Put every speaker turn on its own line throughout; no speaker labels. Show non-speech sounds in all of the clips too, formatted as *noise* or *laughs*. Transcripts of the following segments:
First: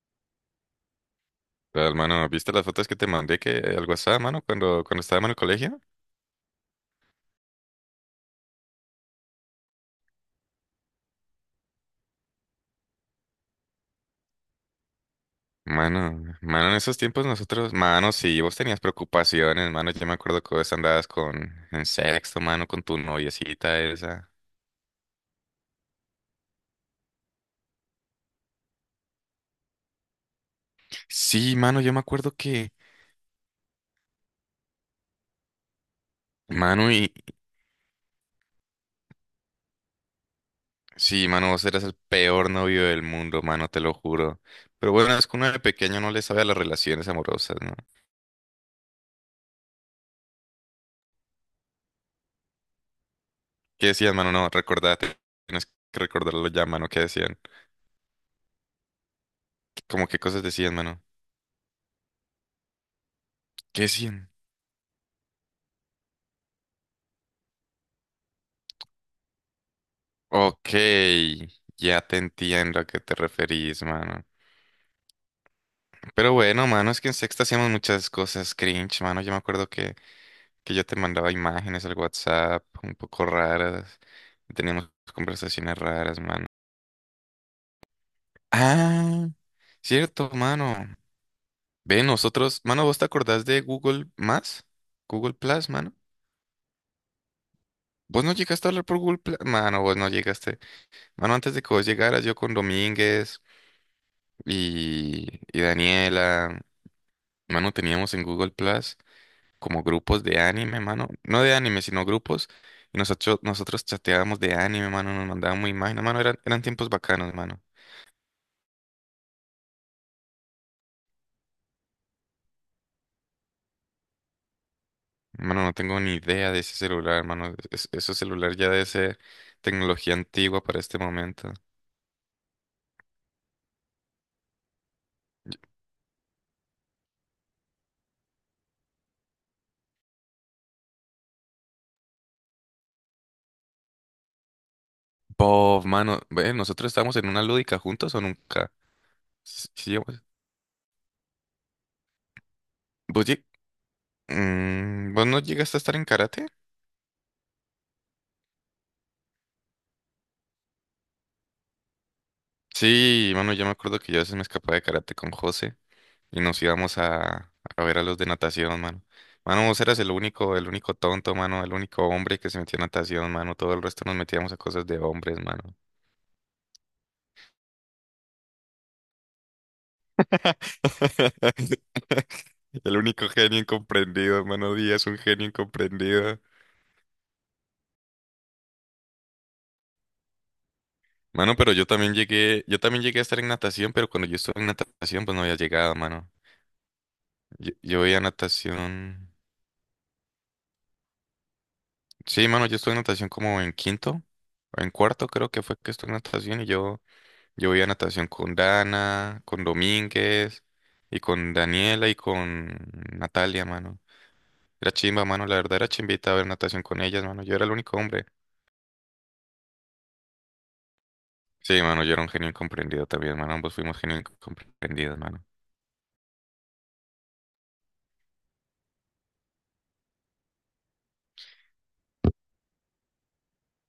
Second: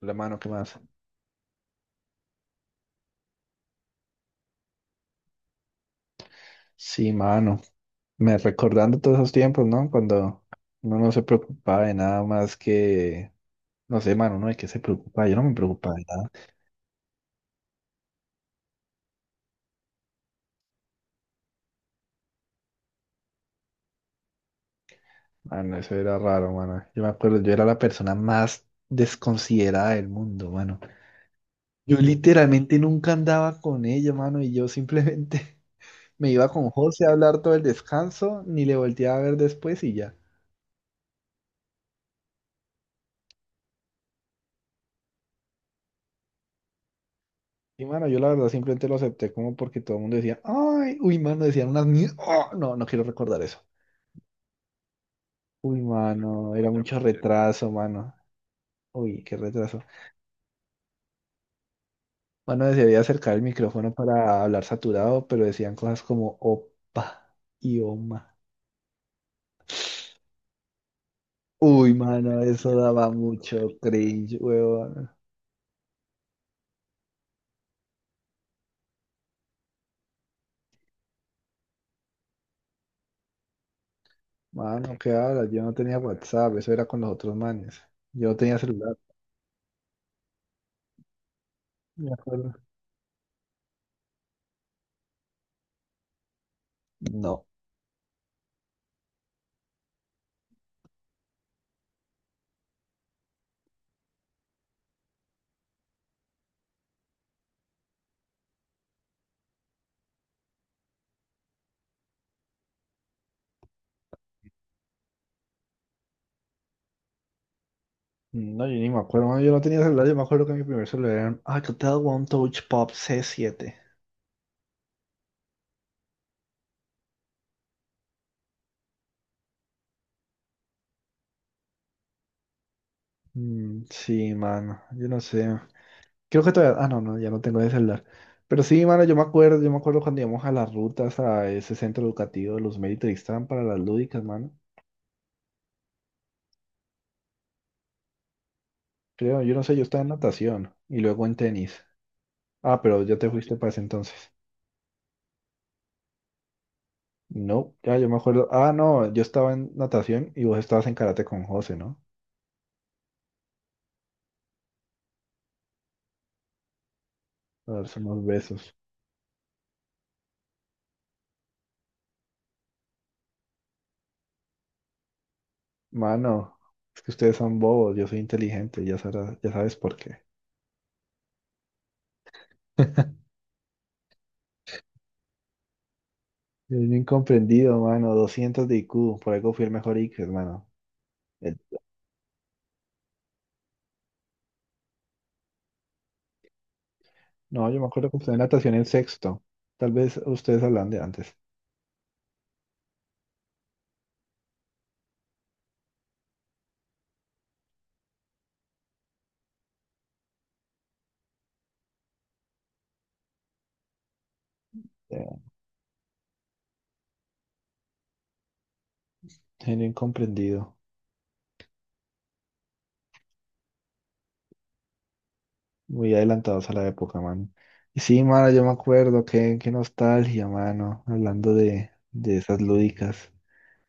La mano, ¿qué más?
Real, mano, ¿viste las fotos que te mandé que al WhatsApp, mano, cuando estábamos en el colegio?
Sí, mano. Me recordando todos esos tiempos, ¿no? Cuando uno no se preocupaba de nada más que, no sé, mano, ¿no? ¿De qué se preocupaba? Yo no me preocupaba de
Mano,
nada.
mano, en esos tiempos nosotros, mano, sí, vos tenías preocupaciones, mano, yo me acuerdo que vos andabas con, en sexto, mano, con tu noviecita esa.
Mano, eso era raro, mano. Yo me acuerdo, yo era la persona más desconsiderada del mundo, mano.
Sí, mano, yo
Yo
me acuerdo que,
literalmente nunca andaba con ella, mano, y yo simplemente *laughs* me iba con
mano,
José a
y,
hablar todo el descanso, ni le volteaba a ver después y ya.
sí, mano, vos eras el peor novio del mundo, mano, te lo juro. Pero bueno, es que uno de pequeño no le sabe a las relaciones amorosas, ¿no?
Y mano, yo la verdad simplemente lo acepté como porque todo el mundo decía, ay, uy, mano, decían unas mierdas. No, no quiero recordar eso.
¿Qué decías, mano? No, recordate, tienes
Uy,
que recordarlo
mano, era
ya,
yo
mano,
mucho
¿qué
también.
decían?
Retraso, mano. Uy, qué retraso.
¿Cómo qué cosas decían, mano?
Mano, desearía acercar el
¿Qué
micrófono
decían?
para hablar saturado, pero decían cosas como opa y oma.
Ok,
Uy,
ya te
mano, eso
entiendo a qué
daba
te
mucho
referís, mano.
cringe, huevón.
Pero bueno, mano, es que en sexta hacíamos muchas cosas cringe, mano. Yo me acuerdo que yo te mandaba imágenes al WhatsApp un poco raras. Teníamos
Mano, ¿qué hablas? Yo no
conversaciones
tenía
raras, mano.
WhatsApp, eso era con los otros manes. Yo no tenía celular,
Ah, cierto, mano. Ve,
me acuerdo.
nosotros, mano, ¿vos te acordás de Google Más? Google Plus, mano.
No.
¿Vos no llegaste a hablar por Google Plus? Mano, vos no llegaste. Mano, antes de que vos llegaras, yo con Domínguez y Daniela. Mano, teníamos en Google Plus como grupos de anime, mano. No de anime, sino grupos. Y nosotros chateábamos de anime, mano. Nos mandábamos imágenes, mano. Eran tiempos bacanos, mano.
No, yo ni me acuerdo, mano. Yo no tenía celular, yo me acuerdo que mi primer celular era un Alcatel One Touch Pop C7.
Mano, no tengo ni idea de ese celular, mano. Ese celular ya debe ser tecnología antigua para este momento.
Sí, mano, yo no sé. Creo que todavía... Ah, no, ya no tengo ese celular. Pero sí, mano, yo me acuerdo cuando íbamos a las rutas a ese centro educativo de los Méritos estaban para las lúdicas, mano.
Bob, mano. Ve, ¿nosotros estábamos en una lúdica juntos o nunca?
Creo, yo no
Sí,
sé, yo
sí,
estaba en
vos,
natación y luego en tenis. Ah, pero ya
vos
te
lleg-
fuiste para ese entonces.
¿vos no llegaste a estar en karate?
No, ya yo me acuerdo. Ah, no, yo estaba en natación y vos estabas en karate con José, ¿no?
Sí, mano, yo me acuerdo que yo a veces me escapaba de karate con José, y nos íbamos
A
a
darse
ver a los
unos
de
besos.
natación, mano. Mano, vos eras el único tonto, mano, el único hombre que se metía a natación, mano. Todo el resto nos metíamos a cosas de hombres, mano.
Mano, es que ustedes son bobos, yo soy inteligente, ya sabes por qué.
*laughs* El
*laughs*
único genio incomprendido, mano Díaz, un genio incomprendido.
Soy un incomprendido, mano, 200 de IQ, por algo fui el mejor IQ, mano.
Mano,
El-
pero yo también llegué a estar en natación, pero cuando yo estuve en natación, pues no había llegado, mano.
No,
Yo,
yo me
yo
acuerdo que
veía
usted en natación en
natación.
sexto, tal vez ustedes hablan de antes.
Sí, mano, yo estuve en natación como en quinto o en cuarto, creo que fue que estuve en natación y yo. Yo voy a natación con Dana, con Domínguez y con Daniela y con Natalia, mano. Era chimba,
Eh,
mano, la verdad era chimbita ver natación con ellas, mano. Yo era el único hombre.
Soy un incomprendido,
Sí, mano, yo era un genio incomprendido también, mano. Ambos fuimos genios incomprendidos, mano.
muy adelantados a la época, mano. Y sí, mano, yo me acuerdo, qué nostalgia, mano, hablando de esas lúdicas.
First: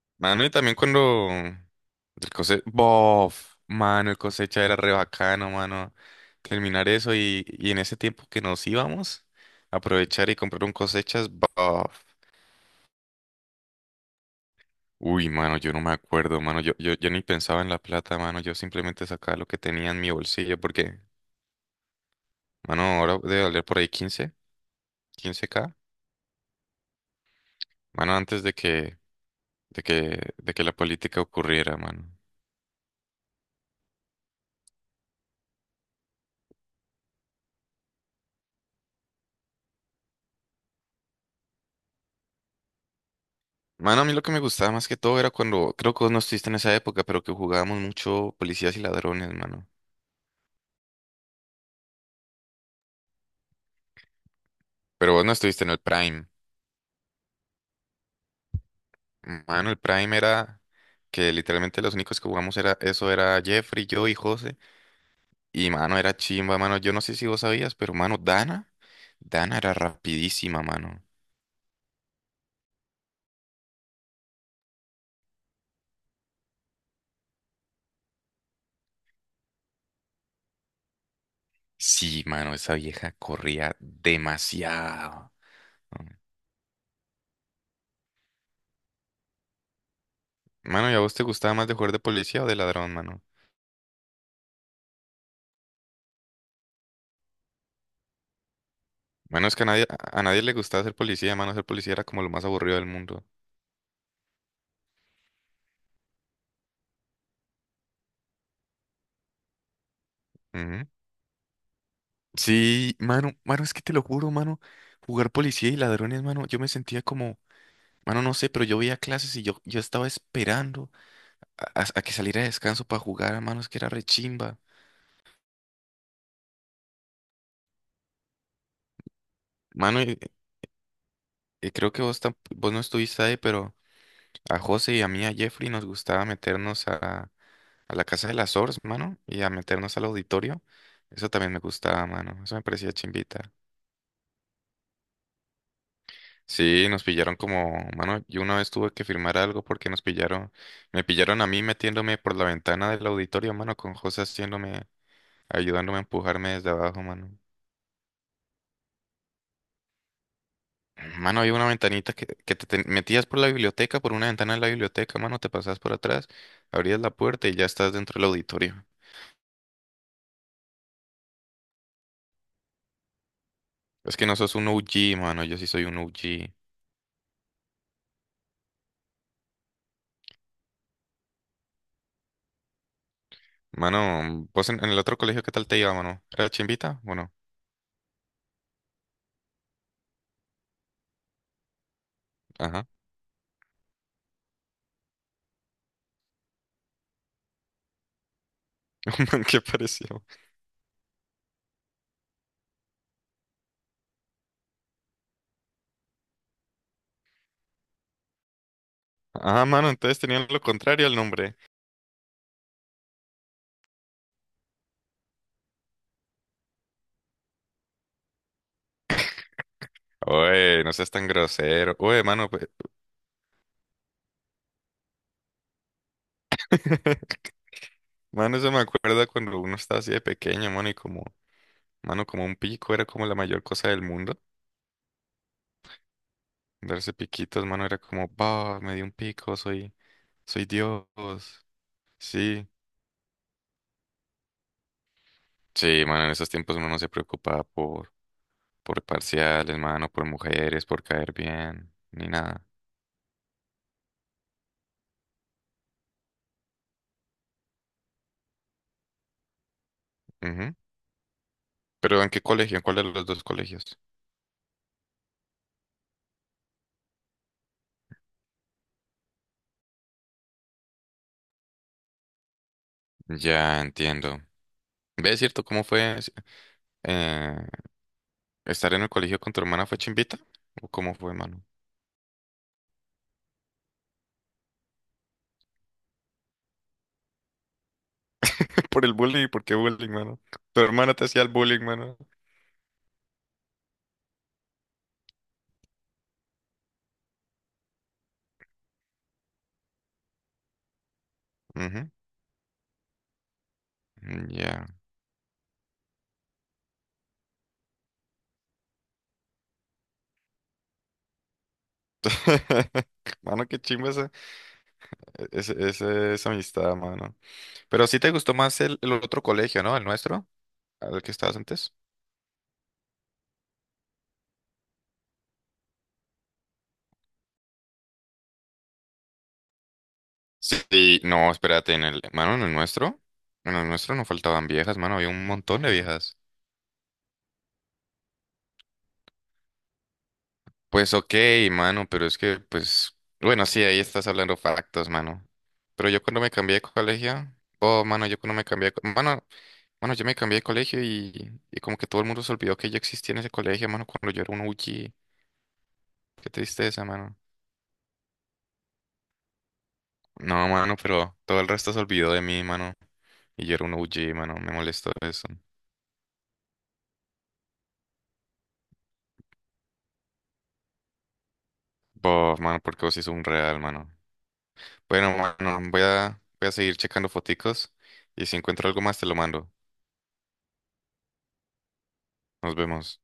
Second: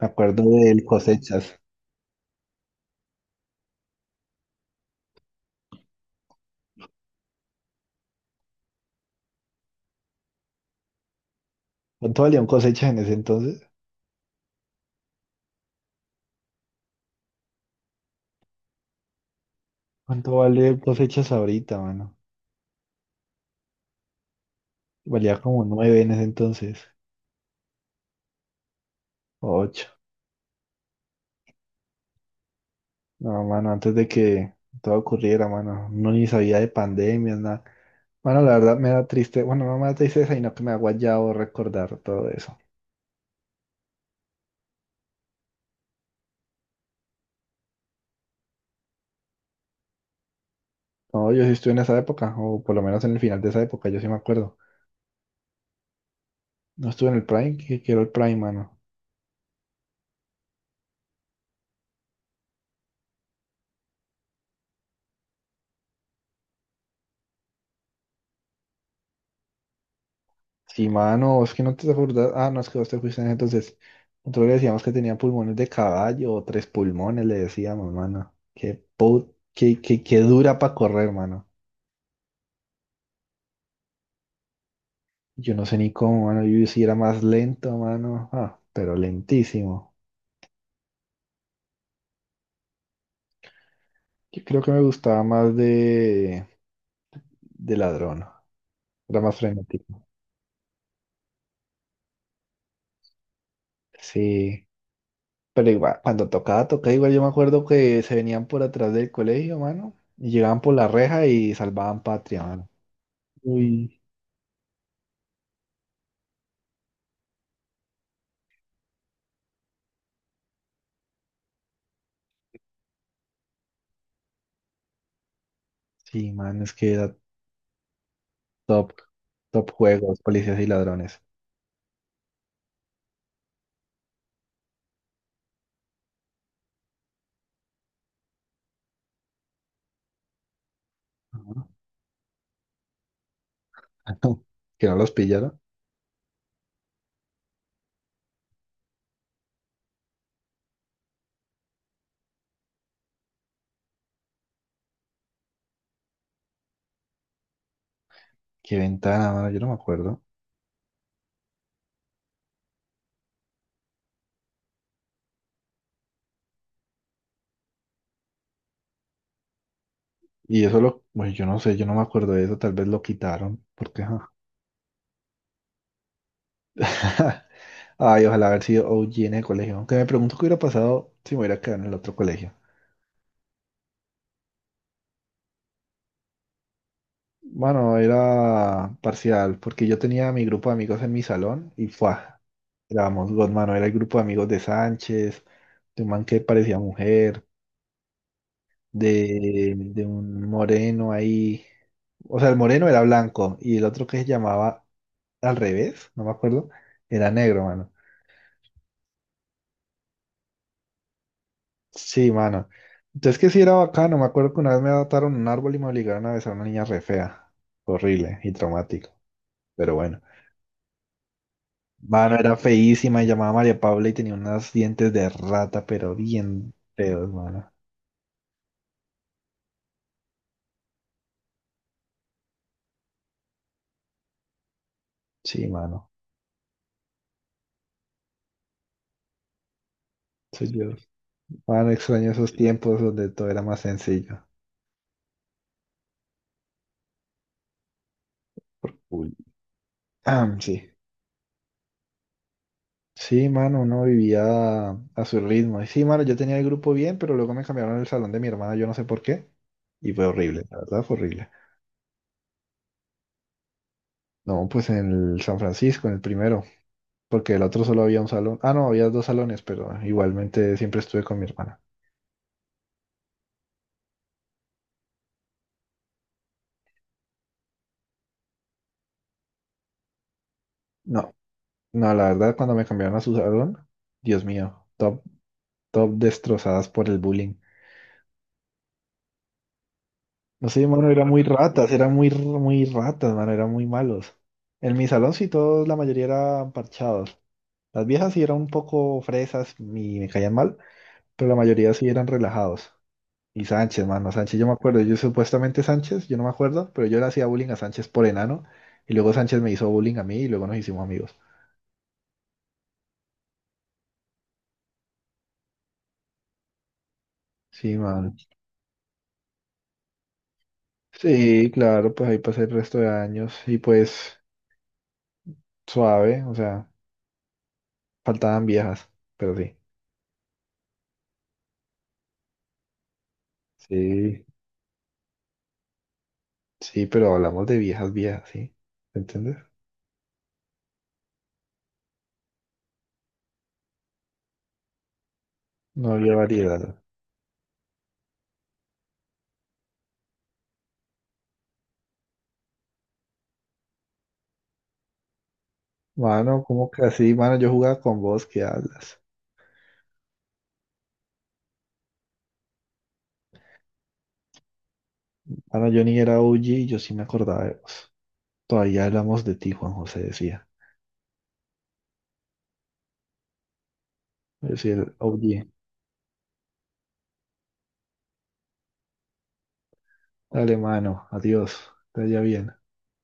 Me acuerdo
Mano, y también
del
cuando
cosechas.
el cose bof, mano, el cosecha era re bacano, mano. Terminar eso y en ese tiempo que nos íbamos, aprovechar y comprar un cosechas, bof.
¿Cuánto valía un cosechas en ese entonces?
Uy, mano, yo no me acuerdo, mano. Yo ni pensaba en la plata, mano. Yo simplemente sacaba lo que tenía en mi
¿Cuánto
bolsillo
vale
porque,
cosechas ahorita, mano?
mano, ahora debe valer por ahí 15,
Valía como
15K.
nueve en ese entonces,
Mano, antes de que,
o
de
ocho.
que, de que la política ocurriera, mano.
No, mano, antes de que todo ocurriera, mano, no ni sabía de pandemias, nada. Mano, la verdad me da triste, bueno, no me da tristeza, sino que me ha guayado recordar todo eso.
Mano, a mí lo que me gustaba más que todo era cuando, creo que vos no estuviste en esa época, pero que jugábamos mucho policías y ladrones, mano.
No, yo sí estuve en esa época, o por lo menos en el final de esa época, yo sí me acuerdo.
Pero vos no estuviste en el Prime.
No estuve en el Prime, que quiero el Prime, mano.
Mano, el Prime era que literalmente los únicos que jugamos era, eso era Jeffrey, yo y José. Y, mano, era chimba, mano. Yo no sé si vos sabías, pero, mano, Dana. Dana era rapidísima,
Sí,
mano.
mano, es que no te acordás. Ah, no, es que vos te fuiste en ese entonces. Nosotros le decíamos que tenía pulmones de caballo, o tres pulmones, le decíamos, mano. Qué, put, qué dura para correr, mano.
Sí, mano, esa vieja corría demasiado.
Yo no sé ni cómo, mano. Yo sí era más lento, mano. Ah, pero lentísimo.
Mano, ¿y a vos te gustaba más de jugar de policía o de ladrón, mano?
Yo creo que me gustaba más de ladrón. Era más
Bueno, es que
frenético.
a nadie le gustaba ser policía, mano. Ser policía era como lo más aburrido del mundo.
Sí. Pero igual, cuando tocaba, tocaba igual. Yo me acuerdo que se venían por atrás del colegio, mano. Y llegaban por
Ujú.
la reja y salvaban patria, mano.
Sí, mano, mano, es que te
Uy.
lo juro, mano. Jugar policía y ladrones, mano, yo me sentía como, mano, no sé, pero yo veía clases y yo estaba esperando a, a que saliera de descanso para jugar, mano, es que era rechimba.
Sí, mano, es que era top. Top
Mano,
juegos, policías y ladrones.
y creo que vos, vos no estuviste ahí, pero... A José y a mí, a Jeffrey, nos gustaba meternos a la casa de las Ors, mano, y a meternos al auditorio. Eso también me
Ajá.
gustaba, mano. Eso me parecía chimbita.
*laughs* Que no los pillaron.
Sí, nos pillaron como, mano, yo una vez tuve que firmar algo porque nos pillaron, me pillaron a mí metiéndome por la ventana del auditorio, mano, con José haciéndome, ayudándome a empujarme desde abajo, mano.
Qué ventana, mano. Yo no me acuerdo.
Mano, había una ventanita que te metías por la biblioteca, por una ventana de la biblioteca, mano, te pasabas por atrás, abrías la puerta y ya estás dentro del auditorio.
Y eso lo, bueno, yo no sé, yo no me acuerdo de eso, tal vez lo quitaron, porque
Es que
ajá.
no sos un OG, mano. Yo sí soy un OG.
*laughs* Ay, ojalá haber sido OG en el colegio. Aunque me pregunto qué hubiera pasado si me hubiera quedado en el otro colegio.
Mano, vos en el otro colegio, ¿qué tal te iba, mano? ¿Era chimbita? Bueno,
Bueno, era parcial, porque yo tenía mi grupo de amigos en mi salón y fue,
ajá.
éramos dos, mano, era el grupo de amigos de Sánchez, de un man que parecía mujer,
*laughs* Man, ¿qué
de
pareció?
un moreno ahí. O sea, el moreno era blanco y el otro que se llamaba al revés, no me acuerdo, era negro, mano.
Ah, mano, entonces tenían lo contrario al nombre.
Sí, mano. Entonces que sí era bacano. Me acuerdo que una vez me adaptaron un árbol y me obligaron a besar a una niña re fea. Horrible y traumático. Pero bueno.
Oye, no seas tan grosero. Oye,
Mano,
mano,
era
pues.
feísima y llamaba María Paula y tenía unos dientes de rata, pero bien feos,
*laughs*
mano.
Mano, eso me acuerda cuando uno estaba así de pequeño, mano, y como, mano, como un pico era como la mayor cosa del mundo.
Sí, mano.
Darse piquitos, mano, era como, bah, me di un pico, soy, soy
Soy yo.
Dios.
Mano, extraño esos
Sí.
tiempos donde todo era más sencillo.
Sí, mano, en esos tiempos uno no se preocupaba por. Por
Uy.
parciales, mano, por
Ah, sí.
mujeres, por caer bien, ni nada.
Sí, mano, uno vivía a su ritmo. Y sí, mano, yo tenía el grupo bien, pero luego me cambiaron el salón de mi hermana, yo no sé por qué. Y fue horrible,
Ujú.
la verdad fue horrible.
Pero ¿en qué colegio? ¿En cuál de los dos colegios?
No, pues en el San Francisco, en el primero, porque el otro solo había un salón. Ah, no, había dos salones, pero igualmente siempre estuve con mi hermana.
Ya entiendo. ¿Ves cierto cómo fue eh, estar en el colegio con tu hermana fue chimbita? ¿O cómo fue,
No,
mano?
no, la verdad, cuando me cambiaron a su salón, Dios mío, top, top destrozadas por el bullying.
*laughs* Por el bullying, ¿por qué bullying, mano?
No
Tu
sé, mano,
hermana te
eran muy
hacía el bullying,
ratas, eran
mano.
muy, muy ratas, mano, eran muy malos. En mi salón sí todos, la mayoría eran parchados. Las viejas sí eran un poco fresas y me caían mal, pero la mayoría sí
Ujú.
eran relajados. Y Sánchez, mano, Sánchez, yo me
Ya.
acuerdo, yo supuestamente Sánchez, yo no me acuerdo, pero yo le hacía bullying a Sánchez por enano, y luego Sánchez me hizo bullying a mí y luego nos hicimos amigos.
*laughs* Mano, qué chimba esa, esa amistad, mano.
Sí,
Pero sí te
mano.
gustó más el otro colegio, ¿no? El nuestro, al que estabas
Sí,
antes.
claro, pues ahí pasé el resto de años y pues suave, o sea, faltaban viejas, pero sí.
Sí, no, espérate, en el, mano, en el nuestro no
Sí,
faltaban viejas, mano, había un montón de viejas.
sí, pero hablamos de viejas, viejas, ¿sí? ¿Entiendes?
Pues ok, mano, pero es que, pues, bueno, sí, ahí estás hablando factos, mano. Pero
No
yo
había
cuando me cambié de
variedad.
colegio, oh, mano, yo cuando me cambié de, mano, mano, yo me cambié de colegio y como que todo el mundo se olvidó que yo existía en ese colegio, mano, cuando yo era un UG. Qué
Mano, ¿cómo
tristeza,
que así?
mano.
Mano, yo jugaba con vos, ¿qué hablas?
No, mano, pero todo el resto se olvidó de mí, mano, y yo era un UG, mano, me molestó eso.
Mano, yo ni era OG y yo sí me acordaba de vos. Todavía hablamos de ti, Juan José decía.
Bof, mano, porque vos sí sos un real, mano.
Es decir,
Bueno,
oye,
mano, voy a, voy a seguir checando foticos y si encuentro algo más te lo mando.
dale mano, adiós, que te vaya bien.
Nos vemos.